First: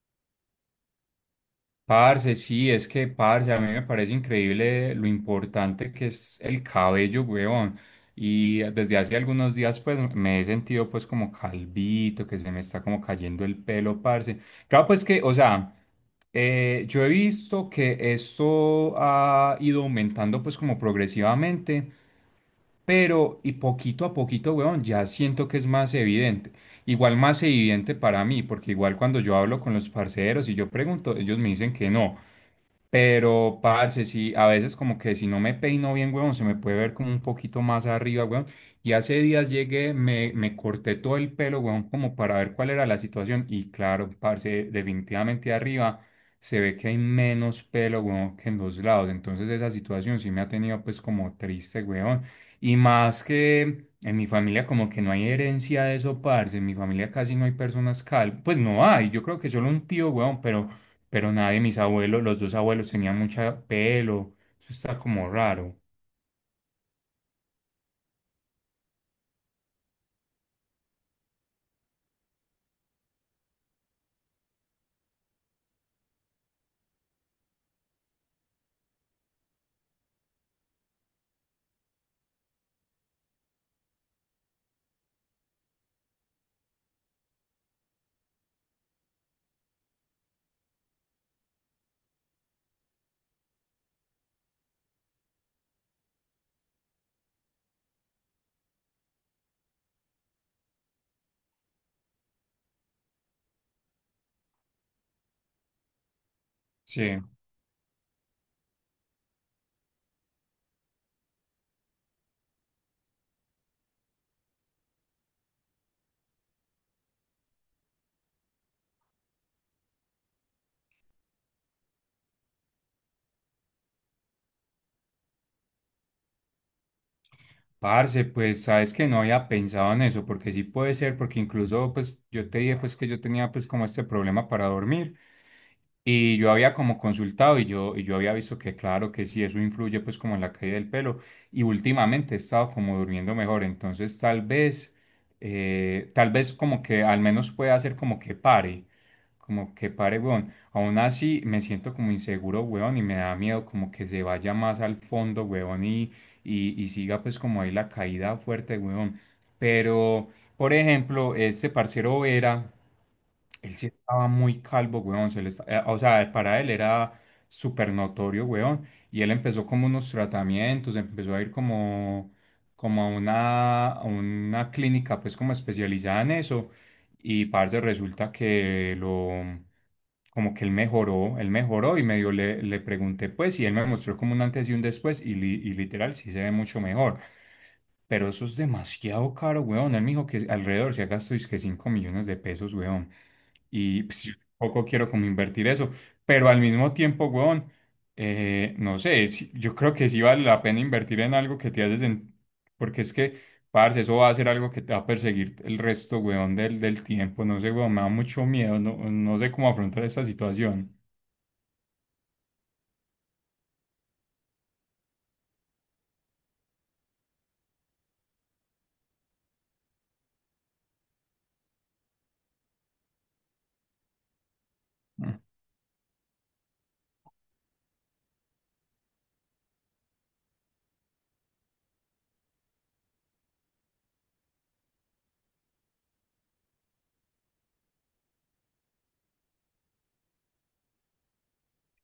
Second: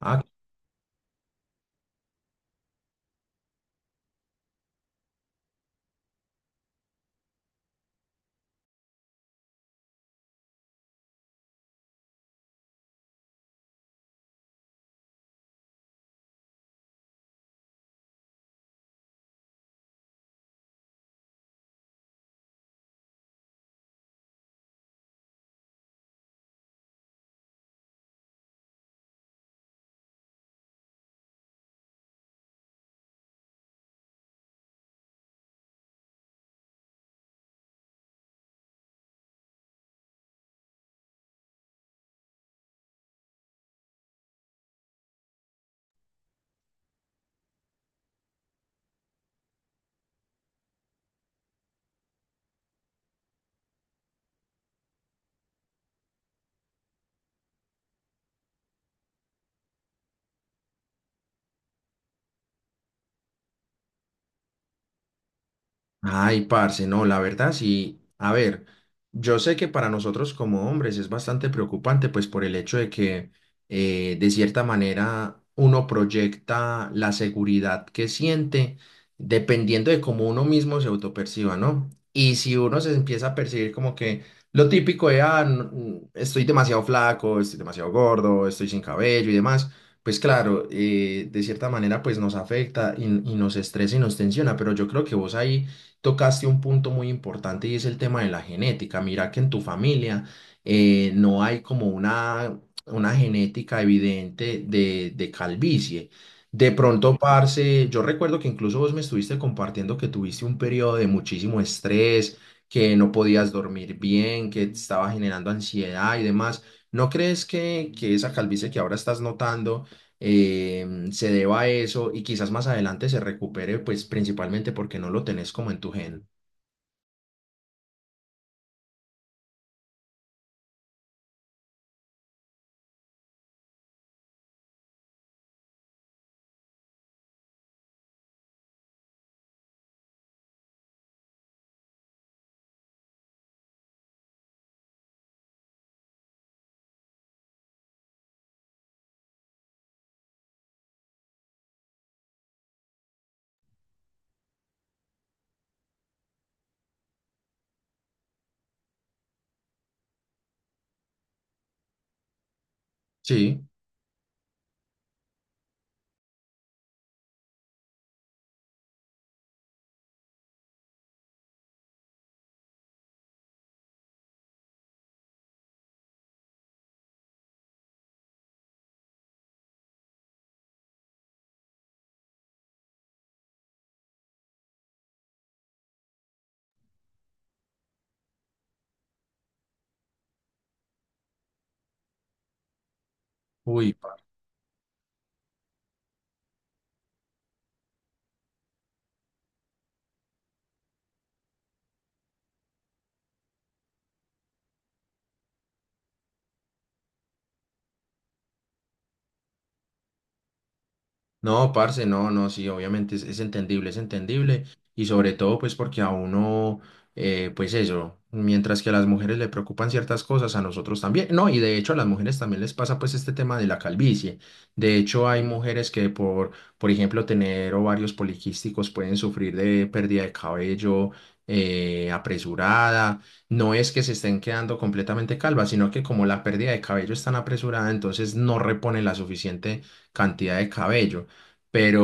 Ah, Parce, sí, es que, parce, a mí me parece increíble lo importante que es el cabello, weón. Y desde hace algunos días, pues, me he sentido, pues, como calvito, que se me está como cayendo el pelo, parce. Claro, pues que, o sea, yo he visto que esto ha ido aumentando, pues, como progresivamente, pero, y poquito a poquito, weón, ya siento que es más evidente. Igual más evidente para mí, porque igual cuando yo hablo con los parceros y yo pregunto, ellos me dicen que no. Pero, parce, sí, a veces como que si no me peino bien, weón se me puede ver como un poquito más arriba, weón. Y hace días llegué, me corté todo el pelo, weón, como para ver cuál era la situación. Y claro, parce, definitivamente arriba se ve que hay menos pelo, weón, que en los lados. Entonces esa situación sí me ha tenido pues como triste, weón. Y más que en mi familia como que no hay herencia de eso, parce. En mi familia casi no hay personas calvas. Pues no hay, yo creo que solo un tío, weón, pero nadie, mis abuelos, los dos abuelos tenían mucha pelo, eso está como raro. Ay, parce, no, la verdad sí. A ver, yo sé que para nosotros como hombres es bastante preocupante, pues por el hecho de que de cierta manera uno proyecta la seguridad que siente dependiendo de cómo uno mismo se autoperciba, ¿no? Y si uno se empieza a percibir como que lo típico de, no, estoy demasiado flaco, estoy demasiado gordo, estoy sin cabello y demás. Pues claro, de cierta manera pues nos afecta y nos estresa y nos tensiona, pero yo creo que vos ahí tocaste un punto muy importante y es el tema de la genética. Mira que en tu familia no hay como una, genética evidente de calvicie. De pronto, Sí, parce, yo recuerdo que incluso vos me estuviste compartiendo que tuviste un periodo de muchísimo estrés, que no podías dormir bien, que te estaba generando ansiedad y demás. ¿No crees que esa calvicie que ahora estás notando se deba a eso y quizás más adelante se recupere, pues principalmente porque no lo tenés como en tu gen? parce, pues sabes que no había pensado en eso, porque sí puede ser, porque incluso pues yo te dije pues que yo tenía pues como este problema para dormir. Y yo había como consultado y yo había visto que claro que sí, eso influye pues como en la caída del pelo, y últimamente he estado como durmiendo mejor, entonces tal vez como que al menos pueda hacer como que pare, weón. Aún así me siento como inseguro, weón, y me da miedo como que se vaya más al fondo, weón, y siga pues como ahí la caída fuerte, weón. Pero, por ejemplo, este parcero Vera Sí, él sí estaba muy calvo, weón. O sea, para él era súper notorio, weón. Y él empezó como unos tratamientos, empezó a ir como, como a una clínica, pues como especializada en eso. Y parce, resulta que lo, como que él mejoró y medio le, le pregunté, pues, y él me mostró como un antes y un después. Y literal, sí se ve mucho mejor. Pero eso es demasiado caro, weón. Él me dijo que alrededor se ha gastado es que 5 millones de pesos, weón. uy, Y pues, yo tampoco quiero como invertir eso. Pero al mismo tiempo, weón, no sé, yo creo que sí vale la pena invertir en algo que te hace sen- Porque es que, parce, eso va a ser algo que te va a perseguir el resto, weón, del tiempo. No sé, weón, me da mucho miedo. No, no sé cómo afrontar esta situación. no, parce, no, no, sí, obviamente es entendible, es entendible. Y sobre todo, pues porque a uno, pues eso, mientras que a las mujeres le preocupan ciertas cosas, a nosotros también. No, y de hecho a las mujeres también les pasa pues este tema de la calvicie. De hecho, Mm. hay mujeres que por ejemplo, tener ovarios poliquísticos pueden sufrir de pérdida de cabello. Apresurada, no es que se estén quedando completamente calvas, sino que como la pérdida de cabello es tan apresurada, entonces no reponen la suficiente cantidad de cabello.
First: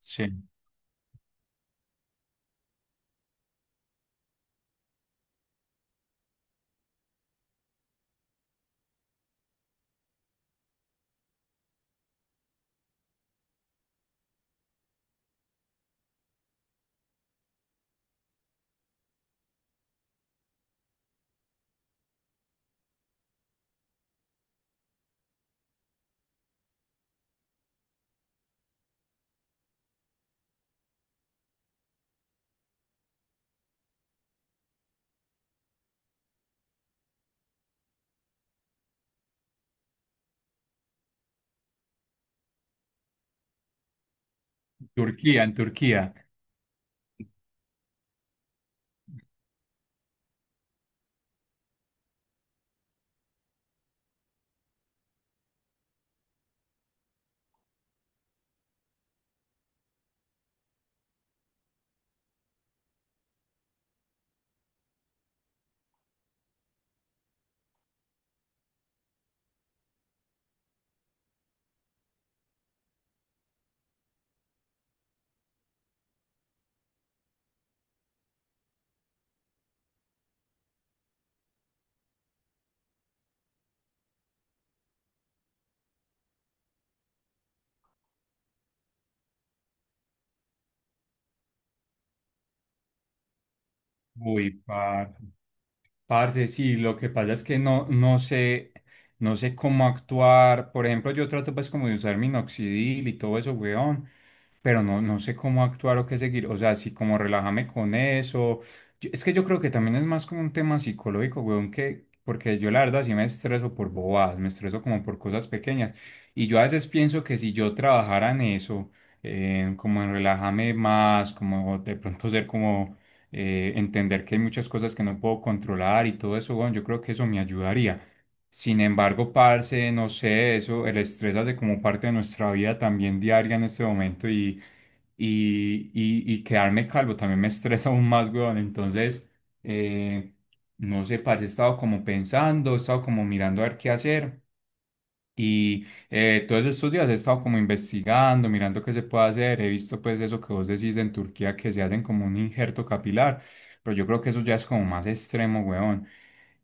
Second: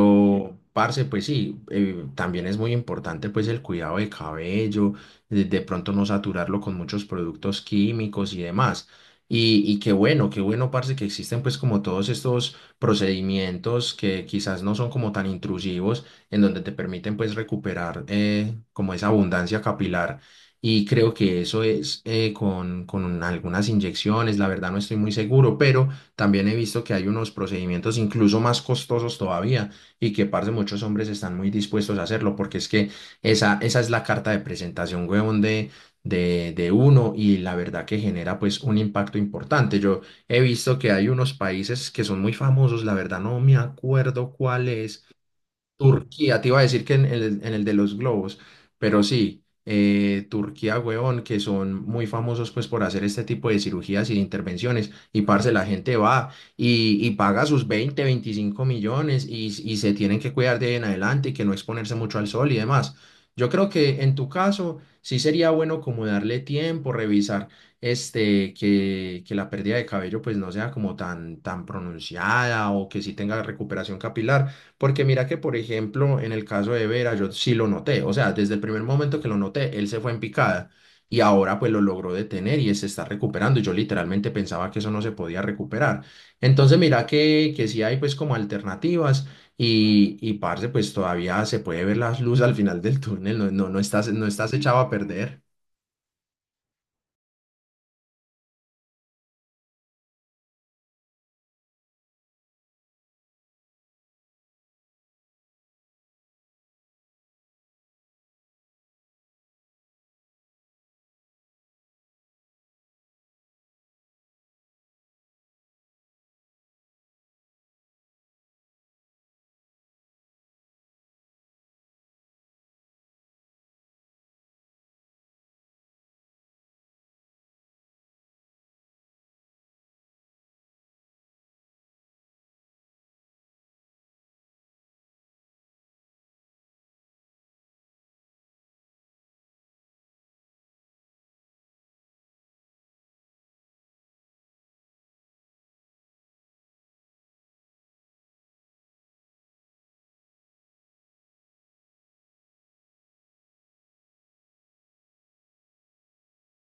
Sí. parce, pues sí, también es muy importante pues el cuidado de cabello, de pronto no saturarlo con muchos productos químicos y demás. Y qué bueno, parce, que existen pues como todos estos procedimientos que quizás no son como tan intrusivos, en donde te permiten pues recuperar como esa abundancia capilar. Y creo que eso es con algunas inyecciones, la verdad no estoy muy seguro, pero. También he visto que hay unos procedimientos incluso más costosos todavía y que, parce, muchos hombres están muy dispuestos a hacerlo porque es que esa es la carta de presentación, huevón, de uno, y la verdad que genera pues un impacto importante. Yo he visto que hay unos países que son muy famosos, la verdad no me acuerdo cuál es. Turquía, en Turquía. Turquía, te iba a decir que en el, de los globos, pero sí, Turquía, huevón, que son muy famosos pues por hacer este tipo de cirugías y de intervenciones, y parce, la gente va y paga sus 20-25 millones y se tienen que cuidar de ahí en adelante y que no exponerse mucho al sol y demás. Yo creo que en tu caso sí sería bueno como darle tiempo, revisar este, que la pérdida de cabello pues no sea como tan, tan pronunciada o que sí tenga recuperación capilar, porque mira que, por ejemplo, en el caso de Vera, yo sí lo noté. O sea, desde el primer momento que lo noté, él se fue en picada y ahora pues lo logró detener y se está recuperando. Yo literalmente pensaba que eso no se podía recuperar. Entonces, mira que, sí hay pues como alternativas y parce, pues todavía se puede ver las luces al final del túnel. No, no, no estás, no Uy, estás echado a parce. perder. Parce, sí, lo que pasa es que no, no sé, no sé cómo actuar. Por ejemplo, yo trato pues como de usar minoxidil y todo eso, weón, pero no, no sé cómo actuar o qué seguir. O sea, sí, como relájame con eso. Yo- es que yo creo que también es más como un tema psicológico, weón, que, porque yo la verdad sí me estreso por bobadas, me estreso como por cosas pequeñas. Y yo a veces pienso que si yo trabajara en eso, como en relájame más, como de pronto ser como entender que hay muchas cosas que no puedo controlar y todo eso, bueno, yo creo que eso me ayudaría. Sin embargo, parce, no sé, eso, el estrés hace como parte de nuestra vida también diaria en este momento y quedarme calvo también me estresa aún más, weón. Entonces, eh, no sé, parce, he estado como pensando, he estado como mirando a ver qué hacer. Todos estos días he estado como investigando, mirando qué se puede hacer. He visto pues eso que vos decís en Turquía que se hacen como un injerto capilar, pero yo creo que eso ya es como más extremo, weón.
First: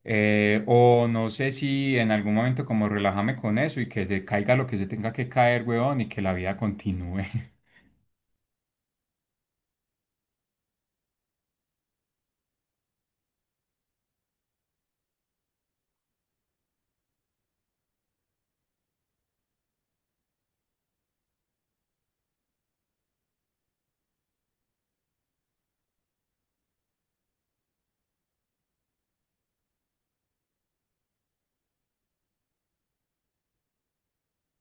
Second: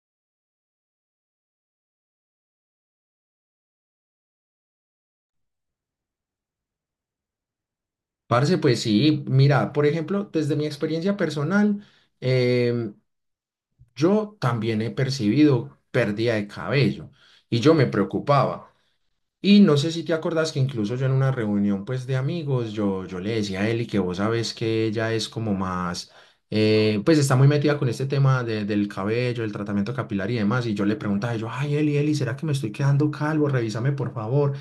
O no sé si en algún momento como relájame con eso y que se caiga lo que se tenga que caer, weón, y que la vida continúe. Parce, pues sí, mira, por ejemplo, desde mi experiencia personal, em, yo también he percibido pérdida de cabello y yo me preocupaba. Y no sé si te acordás que incluso yo en una reunión pues de amigos, yo le decía a Eli, que vos sabes que ella es como más, pues está muy metida con este tema de- del cabello, el tratamiento capilar y demás. Y yo le preguntaba, yo, ay Eli, Eli, ¿será que me estoy quedando calvo? Revísame por favor.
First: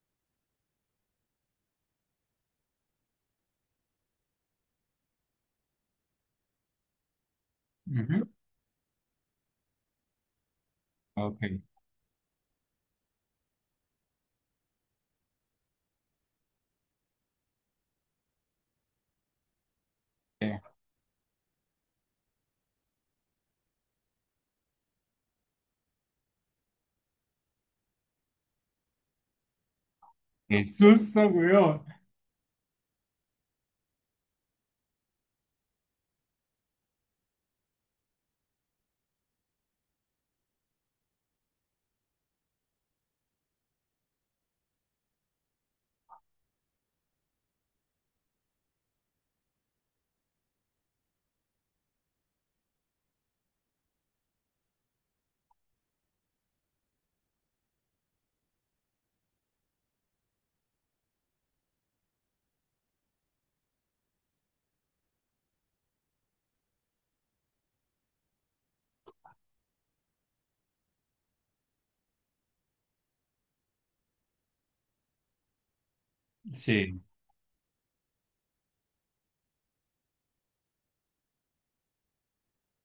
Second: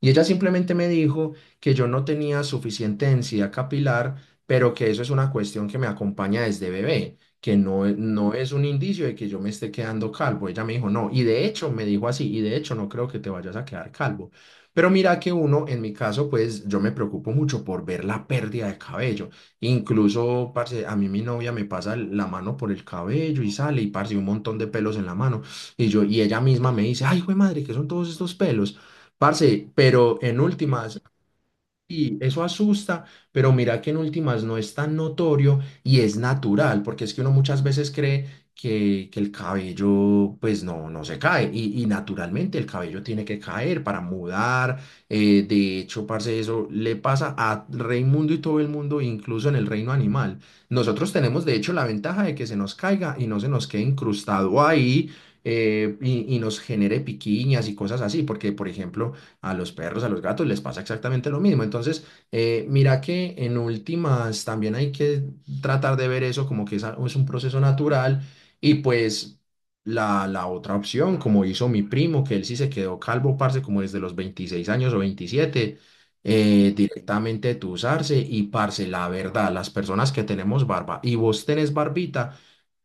Y ella simplemente me dijo que yo no tenía suficiente densidad capilar, pero que eso es una cuestión que me acompaña desde bebé, que no, Ujú. no es un indicio de que yo me esté quedando calvo. Ella me dijo, no, y Ok. de hecho me dijo así, y de hecho no creo que te vayas a quedar calvo. Pero mira que uno, en mi caso, pues yo me preocupo mucho por ver la pérdida de cabello. Incluso, Eh, parce, a mí mi novia me pasa la mano por el cabello y sale y, parce, un montón de pelos en la mano. Y ella misma me dice, ay, güey madre, ¿qué son todos estos pelos? Parce, pero en Qué últimas, susto, weón. y eso asusta, pero mira que en últimas no es tan notorio y es natural, porque es que uno muchas veces cree que el cabello pues no, no se cae y naturalmente el cabello tiene que caer para mudar. De hecho, parce, eso le pasa a Raimundo y todo el mundo, incluso en el reino animal. Nosotros tenemos de hecho la ventaja de que se nos caiga y no se nos quede incrustado ahí. Y nos genere piquiñas y cosas así, porque por ejemplo, a los perros, a los gatos les pasa exactamente lo mismo. Entonces, mira que en últimas también hay que tratar de ver eso como que es, es un proceso natural. Y pues la otra opción, como hizo mi primo, que él sí se quedó calvo, parce, como desde los 26 años o 27, Sí, directamente tusarse, y parce, la verdad, las personas que tenemos barba, y vos tenés barbita,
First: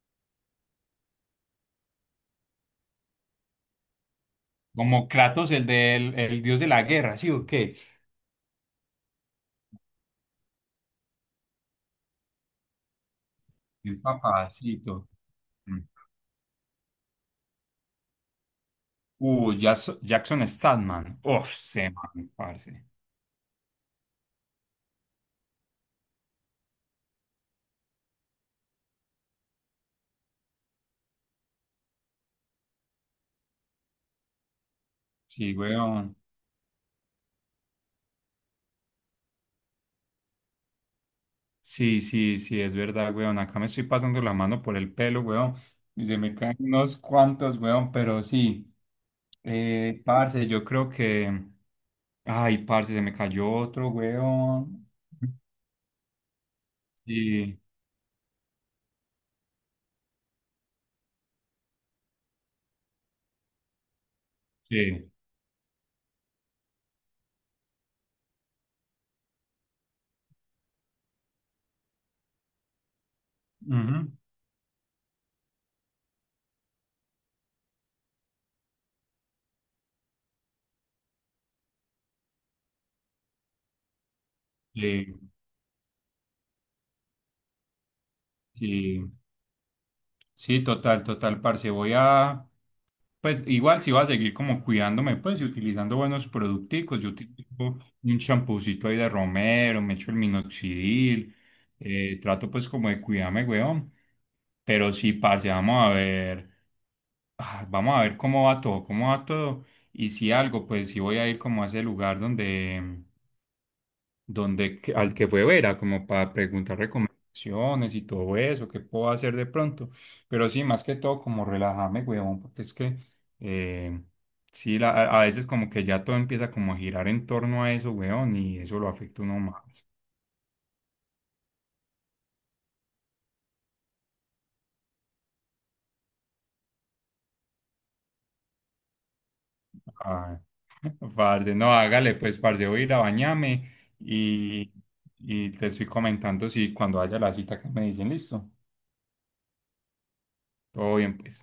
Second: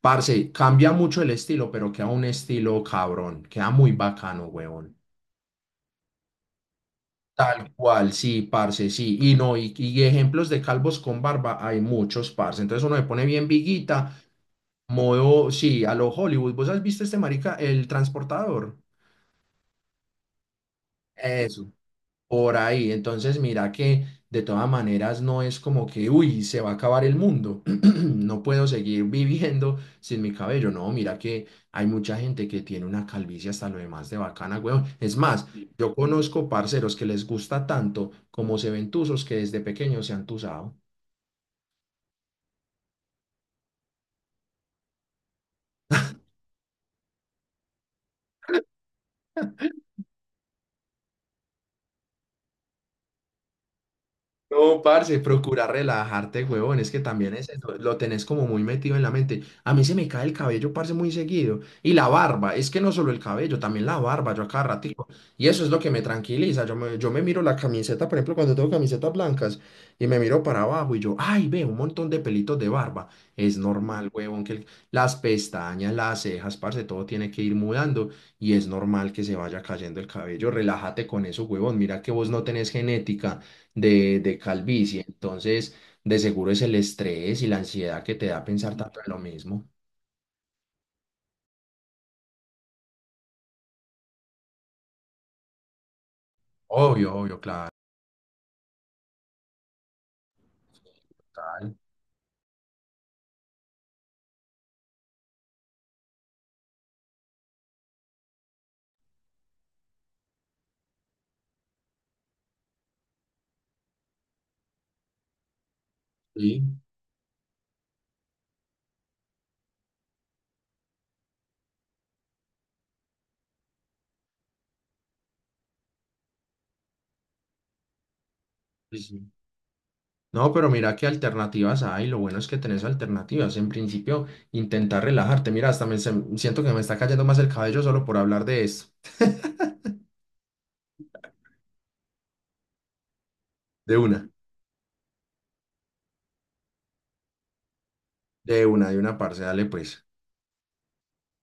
parce, cambia mucho el estilo, pero queda un estilo cabrón, queda muy bacano, huevón. como Kratos, el del el dios de la guerra, ¿sí o Tal qué? cual, sí, parce, sí. Y no, y ejemplos de calvos con barba hay muchos, parce. Entonces uno se pone bien El viguita, papacito. modo, Mm. sí, a lo Hollywood. ¿Vos has visto este marica, el transportador? Jackson Statman. Uf, Eso. se man, Por parce. ahí, entonces mira que de todas maneras no es como que, uy, se va a acabar el mundo, no puedo seguir viviendo sin mi cabello, no, mira que hay mucha gente que tiene una calvicie hasta lo demás de bacana, weón. Es más, Sí, yo weón. conozco parceros que les gusta tanto como se ven tuzos, que desde pequeños se han tuzado. Sí, es verdad, weón. Acá me estoy pasando la mano por el pelo, weón. Y se me caen unos cuantos, weón, pero sí. Parce, yo creo que. Ay, parce, se me cayó otro, No, weón. parce, procura relajarte, huevón. Es que también es Sí, eso, lo tenés como muy metido en la mente. A mí se me cae el cabello, parce, muy seguido. Y la barba, es que no solo el cabello, también la barba, yo a cada ratico. sí. Y eso es lo que me tranquiliza. Yo me miro la camiseta, por ejemplo, cuando tengo camisetas blancas, y me miro para abajo y yo, ay, ve, un montón de pelitos de barba. Es Ujú. normal, huevón, que las pestañas, las cejas, parce, todo tiene que ir mudando. Y es normal que se vaya cayendo el cabello. Relájate con eso, huevón. Mira que vos no tenés genética de calvicie. Sí, Entonces, de seguro es el estrés y la ansiedad que te da pensar tanto sí. en lo mismo. Sí, total, total, parce. Voy a. Pues igual si voy a seguir como cuidándome, pues y utilizando buenos producticos, yo Obvio, obvio, claro. utilizo un champucito ahí de romero, me echo el minoxidil, Total. Trato pues como de cuidarme, weón. Pero si parce, vamos a ver, vamos a ver cómo va todo, cómo va todo. Y si algo, pues si voy a ir como a ese lugar donde, al que fue a ver, a como para Sí, preguntar recomendaciones y todo eso, qué puedo hacer de pronto. Pero sí, más que todo, como relajarme, huevón, porque es que eh, sí, a veces como que ya todo empieza como a girar en torno a eso, huevón, y eso lo sí, afecta sí. uno más. No, pero mira qué alternativas hay. Lo bueno es que tenés alternativas. En principio, intentar relajarte. Mira, hasta siento que me está cayendo más el cabello solo por hablar de esto. Ay, parce, no, hágale, pues, parce, voy a ir a bañarme De una. y, y te estoy comentando si cuando haya la cita que me dicen, listo, De una, de una, parce, dale pues. todo bien, pues.